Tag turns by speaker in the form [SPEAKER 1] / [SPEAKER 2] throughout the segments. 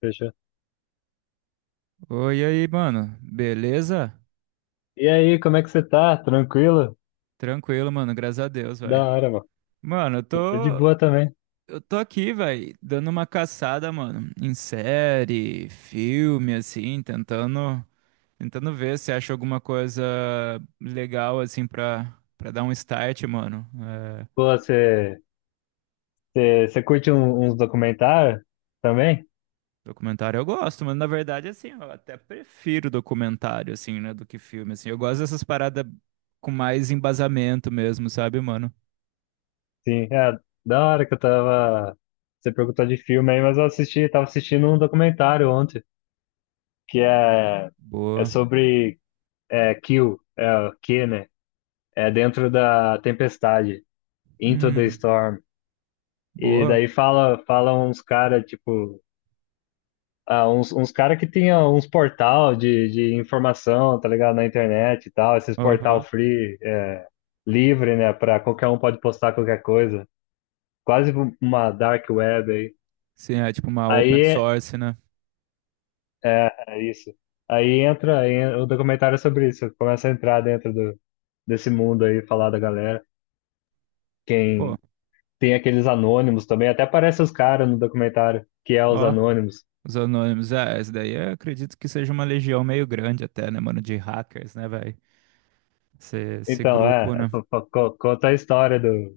[SPEAKER 1] Fechou.
[SPEAKER 2] Oi, e aí, mano. Beleza?
[SPEAKER 1] E aí, como é que você tá? Tranquilo?
[SPEAKER 2] Tranquilo, mano. Graças a Deus,
[SPEAKER 1] Da
[SPEAKER 2] velho.
[SPEAKER 1] hora, mano.
[SPEAKER 2] Mano, eu
[SPEAKER 1] Tô de
[SPEAKER 2] tô.
[SPEAKER 1] boa também.
[SPEAKER 2] Eu tô aqui, velho, dando uma caçada, mano, em série, filme, assim, tentando. Tentando ver se acha alguma coisa legal, assim, pra dar um start, mano. É,
[SPEAKER 1] Pô, você curte uns documentários também?
[SPEAKER 2] documentário eu gosto, mas na verdade, assim, eu até prefiro documentário, assim, né, do que filme, assim. Eu gosto dessas paradas com mais embasamento mesmo, sabe, mano?
[SPEAKER 1] Sim, é da hora que eu tava. Você perguntou de filme aí, mas eu assisti, tava assistindo um documentário ontem, que é, é
[SPEAKER 2] Boa.
[SPEAKER 1] sobre Kill, é, Q, né? É dentro da tempestade, Into the
[SPEAKER 2] Hum,
[SPEAKER 1] Storm. E
[SPEAKER 2] boa.
[SPEAKER 1] daí fala uns caras, tipo. Ah, uns caras que tinha uns portal de informação, tá ligado? Na internet e tal, esses portal
[SPEAKER 2] Aham.
[SPEAKER 1] free, é, livre, né? Pra qualquer um pode postar qualquer coisa. Quase uma dark web aí.
[SPEAKER 2] Sim, é tipo uma open
[SPEAKER 1] Aí
[SPEAKER 2] source, né?
[SPEAKER 1] é isso. Aí entra aí, o documentário é sobre isso. Começa a entrar dentro do, desse mundo aí, falar da galera.
[SPEAKER 2] Pô,
[SPEAKER 1] Quem tem aqueles anônimos também, até aparece os caras no documentário, que é os
[SPEAKER 2] ó,
[SPEAKER 1] anônimos.
[SPEAKER 2] os anônimos. É, essa daí eu acredito que seja uma legião meio grande até, né, mano, de hackers, né, velho? Esse
[SPEAKER 1] Então,
[SPEAKER 2] grupo,
[SPEAKER 1] é,
[SPEAKER 2] né?
[SPEAKER 1] conta a história do,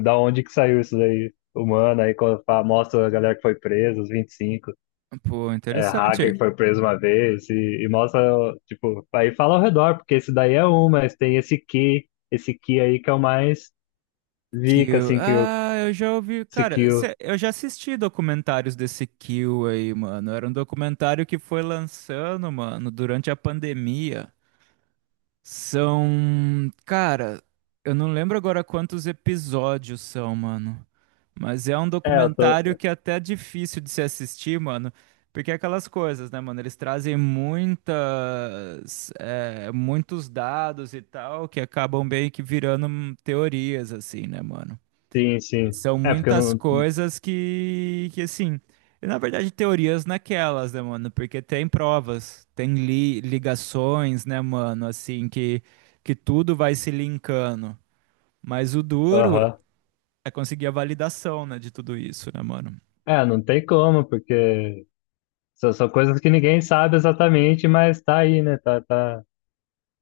[SPEAKER 1] da onde que saiu isso daí? Humana, aí quando mostra a galera que foi presa, os 25,
[SPEAKER 2] Pô,
[SPEAKER 1] é, hacker
[SPEAKER 2] interessante.
[SPEAKER 1] que foi preso uma vez, e mostra, tipo, aí fala ao redor, porque esse daí é um, mas tem esse que esse que aí que é o mais zica,
[SPEAKER 2] Kill.
[SPEAKER 1] assim, que eu,
[SPEAKER 2] Ah, eu já ouvi,
[SPEAKER 1] esse que
[SPEAKER 2] cara,
[SPEAKER 1] eu,
[SPEAKER 2] eu já assisti documentários desse Kill aí, mano. Era um documentário que foi lançando, mano, durante a pandemia. São. Cara, eu não lembro agora quantos episódios são, mano. Mas é um
[SPEAKER 1] é, eu tô,
[SPEAKER 2] documentário que é até difícil de se assistir, mano. Porque é aquelas coisas, né, mano? Eles trazem muitos dados e tal, que acabam meio que virando teorias, assim, né, mano?
[SPEAKER 1] sim,
[SPEAKER 2] E
[SPEAKER 1] sim,
[SPEAKER 2] são
[SPEAKER 1] é, porque eu
[SPEAKER 2] muitas
[SPEAKER 1] não,
[SPEAKER 2] coisas que assim, e, na verdade, teorias naquelas, né, mano? Porque tem provas, tem ligações, né, mano? Assim, que tudo vai se linkando. Mas o duro
[SPEAKER 1] aham,
[SPEAKER 2] é conseguir a validação, né, de tudo isso, né, mano?
[SPEAKER 1] é, não tem como, porque são coisas que ninguém sabe exatamente, mas tá aí, né,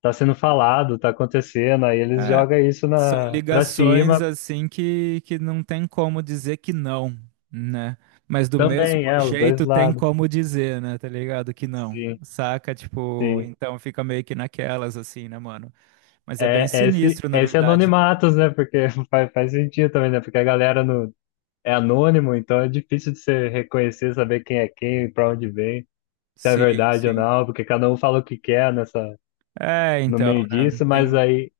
[SPEAKER 1] tá sendo falado, tá acontecendo, aí eles
[SPEAKER 2] É,
[SPEAKER 1] jogam isso
[SPEAKER 2] são
[SPEAKER 1] na, pra
[SPEAKER 2] ligações,
[SPEAKER 1] cima.
[SPEAKER 2] assim, que não tem como dizer que não, né? Mas do mesmo
[SPEAKER 1] Também, é, os dois
[SPEAKER 2] jeito tem
[SPEAKER 1] lados.
[SPEAKER 2] como dizer, né, tá ligado? Que não.
[SPEAKER 1] Sim,
[SPEAKER 2] Saca? Tipo,
[SPEAKER 1] sim.
[SPEAKER 2] então fica meio que naquelas, assim, né, mano? Mas é bem
[SPEAKER 1] É,
[SPEAKER 2] sinistro, na
[SPEAKER 1] é esse
[SPEAKER 2] verdade.
[SPEAKER 1] anonimatos, né? Porque faz sentido também, né? Porque a galera no, é anônimo, então é difícil de você reconhecer, saber quem é quem, pra onde vem, se é
[SPEAKER 2] Sim,
[SPEAKER 1] verdade ou
[SPEAKER 2] sim.
[SPEAKER 1] não, porque cada um fala o que quer nessa,
[SPEAKER 2] É,
[SPEAKER 1] no
[SPEAKER 2] então,
[SPEAKER 1] meio
[SPEAKER 2] né?
[SPEAKER 1] disso, mas
[SPEAKER 2] Tem,
[SPEAKER 1] aí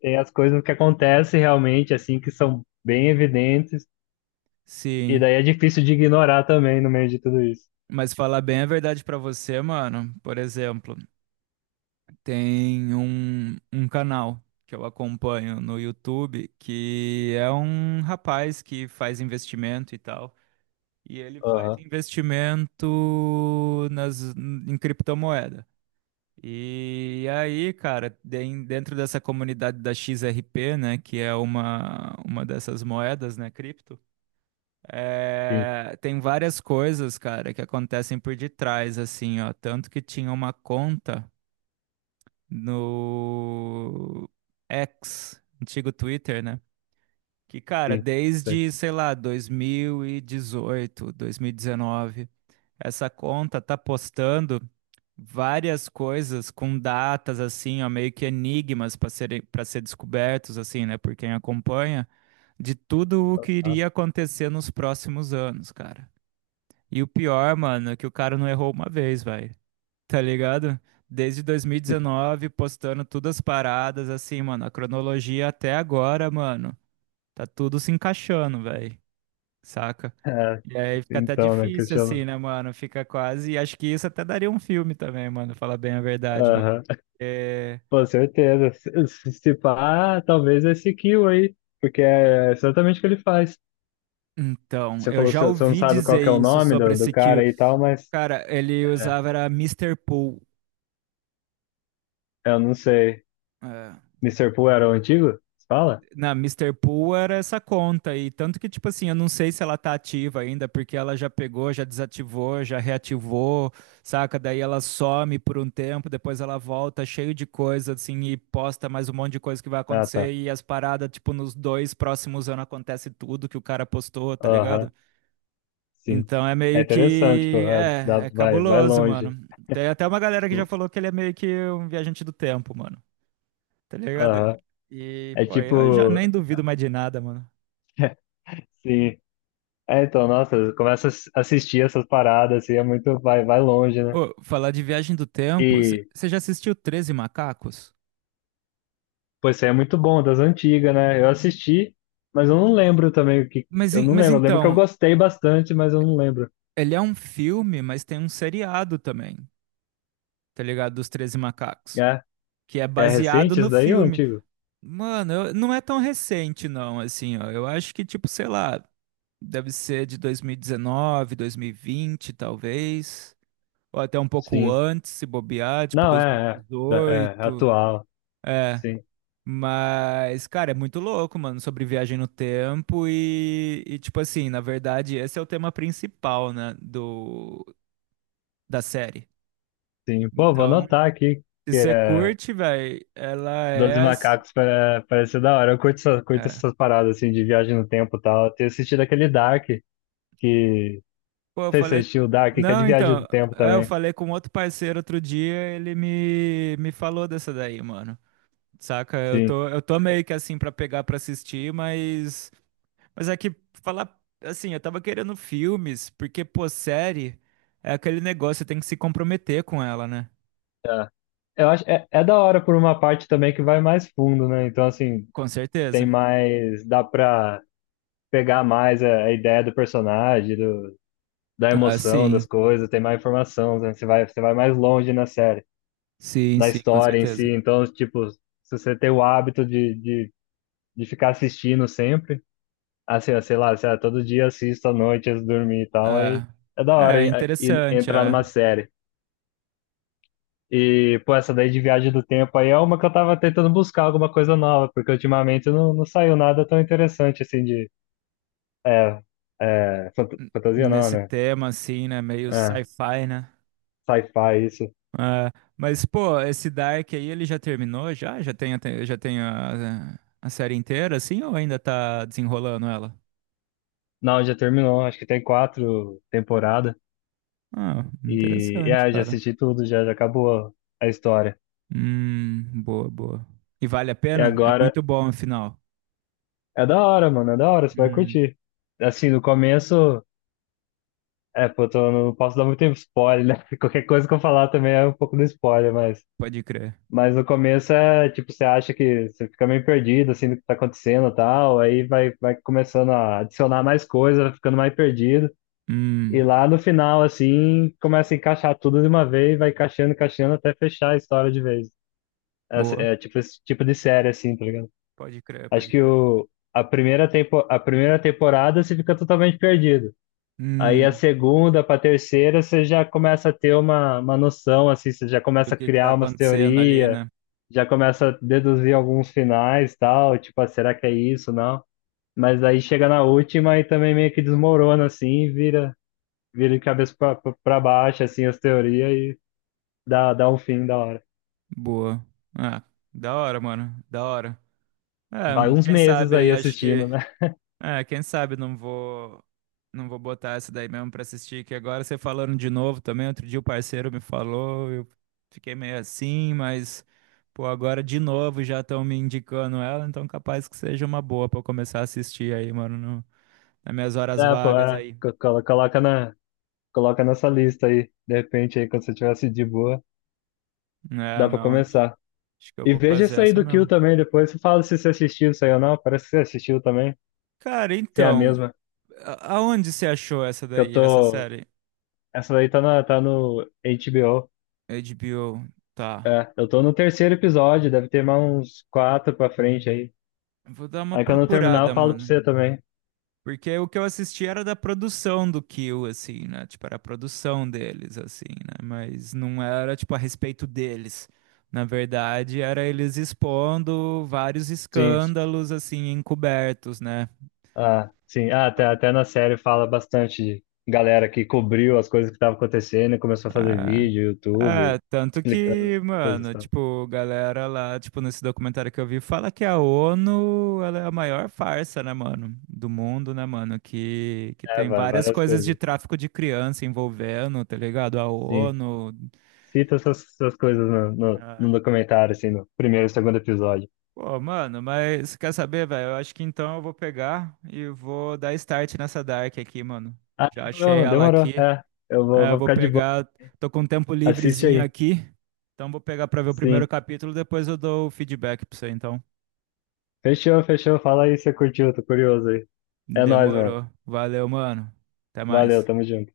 [SPEAKER 1] tem as coisas que acontecem realmente, assim, que são bem evidentes, e
[SPEAKER 2] sim.
[SPEAKER 1] daí é difícil de ignorar também no meio de tudo isso.
[SPEAKER 2] Mas falar bem a verdade pra você, mano. Por exemplo, tem um canal que eu acompanho no YouTube que é um rapaz que faz investimento e tal. E ele faz
[SPEAKER 1] Aham,
[SPEAKER 2] investimento em criptomoeda. E aí, cara, dentro dessa comunidade da XRP, né, que é uma dessas moedas, né, cripto,
[SPEAKER 1] sim,
[SPEAKER 2] tem várias coisas, cara, que acontecem por detrás, assim, ó. Tanto que tinha uma conta no X, antigo Twitter, né? Que, cara,
[SPEAKER 1] sim. Sei.
[SPEAKER 2] desde, sei lá, dois mil e dezoito, 2019, essa conta tá postando várias coisas com datas, assim, ó, meio que enigmas para ser descobertos, assim, né, por quem acompanha, de tudo o que
[SPEAKER 1] Ah,
[SPEAKER 2] iria acontecer nos próximos anos, cara. E o pior, mano, é que o cara não errou uma vez, vai. Tá ligado? Desde 2019, postando todas as paradas, assim, mano, a cronologia até agora, mano. Tá tudo se encaixando, velho. Saca?
[SPEAKER 1] é,
[SPEAKER 2] E aí fica até
[SPEAKER 1] então, né? Que
[SPEAKER 2] difícil,
[SPEAKER 1] chama.
[SPEAKER 2] assim, né, mano? Fica quase. E acho que isso até daria um filme também, mano. Falar bem a verdade, mano.
[SPEAKER 1] Aham.
[SPEAKER 2] É.
[SPEAKER 1] Com certeza. Se pá, talvez esse Kill aí, porque é exatamente o que ele faz.
[SPEAKER 2] Então,
[SPEAKER 1] Você
[SPEAKER 2] eu
[SPEAKER 1] falou que
[SPEAKER 2] já
[SPEAKER 1] você não
[SPEAKER 2] ouvi
[SPEAKER 1] sabe qual
[SPEAKER 2] dizer
[SPEAKER 1] que é o
[SPEAKER 2] isso
[SPEAKER 1] nome
[SPEAKER 2] sobre
[SPEAKER 1] do, do
[SPEAKER 2] esse que
[SPEAKER 1] cara
[SPEAKER 2] o
[SPEAKER 1] aí e tal, mas
[SPEAKER 2] cara, ele
[SPEAKER 1] é,
[SPEAKER 2] usava era Mister Pool.
[SPEAKER 1] eu não sei.
[SPEAKER 2] é,
[SPEAKER 1] Mister Pooh era o antigo? Você fala?
[SPEAKER 2] Na Mister Pool era essa conta e tanto que tipo assim, eu não sei se ela tá ativa ainda, porque ela já pegou, já desativou, já reativou, saca? Daí ela some por um tempo, depois ela volta cheio de coisa assim e posta mais um monte de coisa que vai
[SPEAKER 1] Ah,
[SPEAKER 2] acontecer
[SPEAKER 1] tá.
[SPEAKER 2] e as paradas tipo nos dois próximos anos acontece tudo que o cara postou, tá ligado?
[SPEAKER 1] Aham, sim.
[SPEAKER 2] Então é
[SPEAKER 1] É
[SPEAKER 2] meio
[SPEAKER 1] interessante, pô.
[SPEAKER 2] que
[SPEAKER 1] É, dá,
[SPEAKER 2] é
[SPEAKER 1] vai, vai
[SPEAKER 2] cabuloso,
[SPEAKER 1] longe.
[SPEAKER 2] mano. Tem até uma galera que já falou que ele é meio que um viajante do tempo, mano. Tá ligado?
[SPEAKER 1] Aham.
[SPEAKER 2] E,
[SPEAKER 1] É
[SPEAKER 2] pô, eu já
[SPEAKER 1] tipo,
[SPEAKER 2] nem duvido mais de nada, mano.
[SPEAKER 1] sim. É, então, nossa, começa a assistir essas paradas, assim, é muito, vai, vai longe, né?
[SPEAKER 2] Ô, falar de Viagem do Tempo, você
[SPEAKER 1] E
[SPEAKER 2] já assistiu Treze Macacos?
[SPEAKER 1] pô, esse aí é muito bom, das antigas, né? Eu assisti, mas eu não lembro também o que.
[SPEAKER 2] Mas,
[SPEAKER 1] Eu não
[SPEAKER 2] mas
[SPEAKER 1] lembro. Eu lembro que eu
[SPEAKER 2] então,
[SPEAKER 1] gostei bastante, mas eu não lembro.
[SPEAKER 2] ele é um filme, mas tem um seriado também, tá ligado? Dos Treze Macacos,
[SPEAKER 1] É,
[SPEAKER 2] que é
[SPEAKER 1] é
[SPEAKER 2] baseado
[SPEAKER 1] recente
[SPEAKER 2] no
[SPEAKER 1] isso daí ou
[SPEAKER 2] filme.
[SPEAKER 1] antigo?
[SPEAKER 2] Mano, não é tão recente, não, assim, ó. Eu acho que, tipo, sei lá, deve ser de 2019, 2020, talvez. Ou até um pouco
[SPEAKER 1] Sim.
[SPEAKER 2] antes, se bobear, tipo,
[SPEAKER 1] Não, da- é
[SPEAKER 2] 2018.
[SPEAKER 1] atual. Sim,
[SPEAKER 2] Mas, cara, é muito louco, mano, sobre viagem no tempo e, tipo assim, na verdade, esse é o tema principal, né, do, da série.
[SPEAKER 1] sim. Pô, vou
[SPEAKER 2] Então,
[SPEAKER 1] anotar aqui
[SPEAKER 2] se
[SPEAKER 1] que
[SPEAKER 2] você
[SPEAKER 1] é
[SPEAKER 2] curte, velho, ela é,
[SPEAKER 1] Doze Macacos parece ser da hora. Eu curto, essa, curto
[SPEAKER 2] é.
[SPEAKER 1] essas paradas assim de viagem no tempo e tal. Eu tenho assistido aquele Dark, que.
[SPEAKER 2] Pô, eu
[SPEAKER 1] Não sei se você
[SPEAKER 2] falei.
[SPEAKER 1] assistiu o Dark, que é de
[SPEAKER 2] Não,
[SPEAKER 1] viagem
[SPEAKER 2] então,
[SPEAKER 1] do tempo
[SPEAKER 2] é, eu
[SPEAKER 1] também.
[SPEAKER 2] falei com outro parceiro outro dia, ele me falou dessa daí, mano. Saca? Eu
[SPEAKER 1] Sim.
[SPEAKER 2] tô, eu tô meio que assim pra pegar pra assistir, mas. Mas é que falar assim, eu tava querendo filmes, porque, pô, série é aquele negócio, você tem que se comprometer com ela, né?
[SPEAKER 1] É. Eu acho, é, é da hora por uma parte também que vai mais fundo, né? Então, assim,
[SPEAKER 2] Com
[SPEAKER 1] tem
[SPEAKER 2] certeza.
[SPEAKER 1] mais, dá pra pegar mais a ideia do personagem, do, da
[SPEAKER 2] Ah,
[SPEAKER 1] emoção
[SPEAKER 2] sim.
[SPEAKER 1] das coisas, tem mais informação, né? Você vai mais longe na série,
[SPEAKER 2] Sim,
[SPEAKER 1] na
[SPEAKER 2] sim, com
[SPEAKER 1] história em si.
[SPEAKER 2] certeza.
[SPEAKER 1] Então, tipo, se você tem o hábito de ficar assistindo sempre, assim, ó, sei lá, todo dia assisto à noite antes de dormir e tal, aí
[SPEAKER 2] É,
[SPEAKER 1] é da hora
[SPEAKER 2] é
[SPEAKER 1] e
[SPEAKER 2] interessante,
[SPEAKER 1] entrar
[SPEAKER 2] é.
[SPEAKER 1] numa série. E, pô, essa daí de viagem do tempo aí é uma que eu tava tentando buscar alguma coisa nova, porque ultimamente não saiu nada tão interessante assim de. É, é,
[SPEAKER 2] N-
[SPEAKER 1] fantasia não,
[SPEAKER 2] Nesse
[SPEAKER 1] né?
[SPEAKER 2] tema, assim, né? Meio
[SPEAKER 1] É,
[SPEAKER 2] sci-fi, né?
[SPEAKER 1] sci-fi, isso.
[SPEAKER 2] É, mas, pô, esse Dark aí, ele já terminou? Já? Já tem, já tem a série inteira, assim, ou ainda tá desenrolando ela?
[SPEAKER 1] Não, já terminou, acho que tem quatro temporadas.
[SPEAKER 2] Ah,
[SPEAKER 1] E
[SPEAKER 2] interessante,
[SPEAKER 1] é, já
[SPEAKER 2] cara.
[SPEAKER 1] assisti tudo, já acabou a história.
[SPEAKER 2] Boa, boa. E vale a
[SPEAKER 1] E
[SPEAKER 2] pena? É
[SPEAKER 1] agora
[SPEAKER 2] muito bom, afinal.
[SPEAKER 1] é da hora, mano, é da hora, você vai
[SPEAKER 2] Hum,
[SPEAKER 1] curtir. Assim, no começo, é, pô, não posso dar muito spoiler, né? Qualquer coisa que eu falar também é um pouco do spoiler, mas.
[SPEAKER 2] pode crer.
[SPEAKER 1] Mas no começo é tipo, você acha que você fica meio perdido assim do que tá acontecendo e tal, aí vai, vai começando a adicionar mais coisa, vai ficando mais perdido. E
[SPEAKER 2] Hum,
[SPEAKER 1] lá no final, assim, começa a encaixar tudo de uma vez, vai encaixando, encaixando até fechar a história de vez.
[SPEAKER 2] boa.
[SPEAKER 1] É, tipo esse tipo de série, assim, tá ligado?
[SPEAKER 2] Pode crer,
[SPEAKER 1] Acho
[SPEAKER 2] pode
[SPEAKER 1] que
[SPEAKER 2] crer.
[SPEAKER 1] o, a primeira temporada você fica totalmente perdido. Aí a
[SPEAKER 2] Hum,
[SPEAKER 1] segunda para a terceira você já começa a ter uma noção, assim, você já
[SPEAKER 2] do
[SPEAKER 1] começa a
[SPEAKER 2] que tá
[SPEAKER 1] criar umas
[SPEAKER 2] acontecendo ali,
[SPEAKER 1] teorias,
[SPEAKER 2] né?
[SPEAKER 1] já começa a deduzir alguns finais tal, tipo, ah, será que é isso, não? Mas aí chega na última e também meio que desmorona, assim, e vira, vira de cabeça para baixo, assim, as teorias e dá um fim da hora.
[SPEAKER 2] Boa. Ah, da hora, mano. Da hora. É,
[SPEAKER 1] Vai uns
[SPEAKER 2] quem
[SPEAKER 1] meses
[SPEAKER 2] sabe
[SPEAKER 1] aí
[SPEAKER 2] aí, acho que
[SPEAKER 1] assistindo, né?
[SPEAKER 2] é, quem sabe não vou botar essa daí mesmo pra assistir, que agora você falando de novo também, outro dia o parceiro me falou, eu fiquei meio assim, mas pô, agora de novo já estão me indicando ela, então capaz que seja uma boa pra eu começar a assistir aí, mano, nas minhas horas
[SPEAKER 1] É, pô,
[SPEAKER 2] vagas
[SPEAKER 1] é,
[SPEAKER 2] aí.
[SPEAKER 1] coloca na, coloca nessa lista aí, de repente aí, quando você tivesse de boa,
[SPEAKER 2] É,
[SPEAKER 1] dá para
[SPEAKER 2] não,
[SPEAKER 1] começar.
[SPEAKER 2] acho que eu
[SPEAKER 1] E
[SPEAKER 2] vou
[SPEAKER 1] veja
[SPEAKER 2] fazer
[SPEAKER 1] isso aí
[SPEAKER 2] essa
[SPEAKER 1] do Kill
[SPEAKER 2] mesmo.
[SPEAKER 1] também depois. Você fala se você assistiu isso aí ou não. Parece que você assistiu também.
[SPEAKER 2] Cara,
[SPEAKER 1] Se é a
[SPEAKER 2] então,
[SPEAKER 1] mesma.
[SPEAKER 2] aonde você achou essa
[SPEAKER 1] Que eu
[SPEAKER 2] daí, essa
[SPEAKER 1] tô.
[SPEAKER 2] série?
[SPEAKER 1] Essa daí tá no HBO.
[SPEAKER 2] HBO, tá.
[SPEAKER 1] É, eu tô no terceiro episódio. Deve ter mais uns quatro pra frente aí.
[SPEAKER 2] Vou dar uma
[SPEAKER 1] Aí quando eu terminar,
[SPEAKER 2] procurada,
[SPEAKER 1] eu falo pra
[SPEAKER 2] mano.
[SPEAKER 1] você também.
[SPEAKER 2] Porque o que eu assisti era da produção do Kill, assim, né? Tipo, era a produção deles, assim, né? Mas não era, tipo, a respeito deles. Na verdade, era eles expondo vários
[SPEAKER 1] Sim.
[SPEAKER 2] escândalos, assim, encobertos, né?
[SPEAKER 1] Ah, sim.
[SPEAKER 2] Então,
[SPEAKER 1] Até na série fala bastante de galera que cobriu as coisas que estavam acontecendo e começou a fazer
[SPEAKER 2] ah,
[SPEAKER 1] vídeo,
[SPEAKER 2] é,
[SPEAKER 1] YouTube,
[SPEAKER 2] tanto
[SPEAKER 1] explicando as
[SPEAKER 2] que,
[SPEAKER 1] coisas e
[SPEAKER 2] mano,
[SPEAKER 1] tal.
[SPEAKER 2] tipo, galera lá, tipo, nesse documentário que eu vi, fala que a ONU, ela é a maior farsa, né, mano? Do mundo, né, mano? Que
[SPEAKER 1] É,
[SPEAKER 2] tem várias
[SPEAKER 1] várias
[SPEAKER 2] coisas de
[SPEAKER 1] coisas.
[SPEAKER 2] tráfico de criança envolvendo, tá ligado? A
[SPEAKER 1] Sim.
[SPEAKER 2] ONU,
[SPEAKER 1] Cita essas coisas
[SPEAKER 2] é.
[SPEAKER 1] no documentário, assim, no primeiro e segundo episódio.
[SPEAKER 2] Pô, mano, mas quer saber, velho? Eu acho que então eu vou pegar e vou dar start nessa Dark aqui, mano.
[SPEAKER 1] Ah,
[SPEAKER 2] Já achei
[SPEAKER 1] demorou,
[SPEAKER 2] ela
[SPEAKER 1] demorou.
[SPEAKER 2] aqui.
[SPEAKER 1] É,
[SPEAKER 2] É, eu
[SPEAKER 1] vou
[SPEAKER 2] vou
[SPEAKER 1] ficar de boa.
[SPEAKER 2] pegar. Tô com um tempo
[SPEAKER 1] Assiste
[SPEAKER 2] livrezinho
[SPEAKER 1] aí.
[SPEAKER 2] aqui. Então vou pegar pra ver o primeiro
[SPEAKER 1] Sim.
[SPEAKER 2] capítulo, depois eu dou o feedback pra você, então.
[SPEAKER 1] Fechou, fechou. Fala aí se você curtiu, tô curioso aí. É nóis, mano.
[SPEAKER 2] Demorou. Valeu, mano. Até mais.
[SPEAKER 1] Valeu, tamo junto.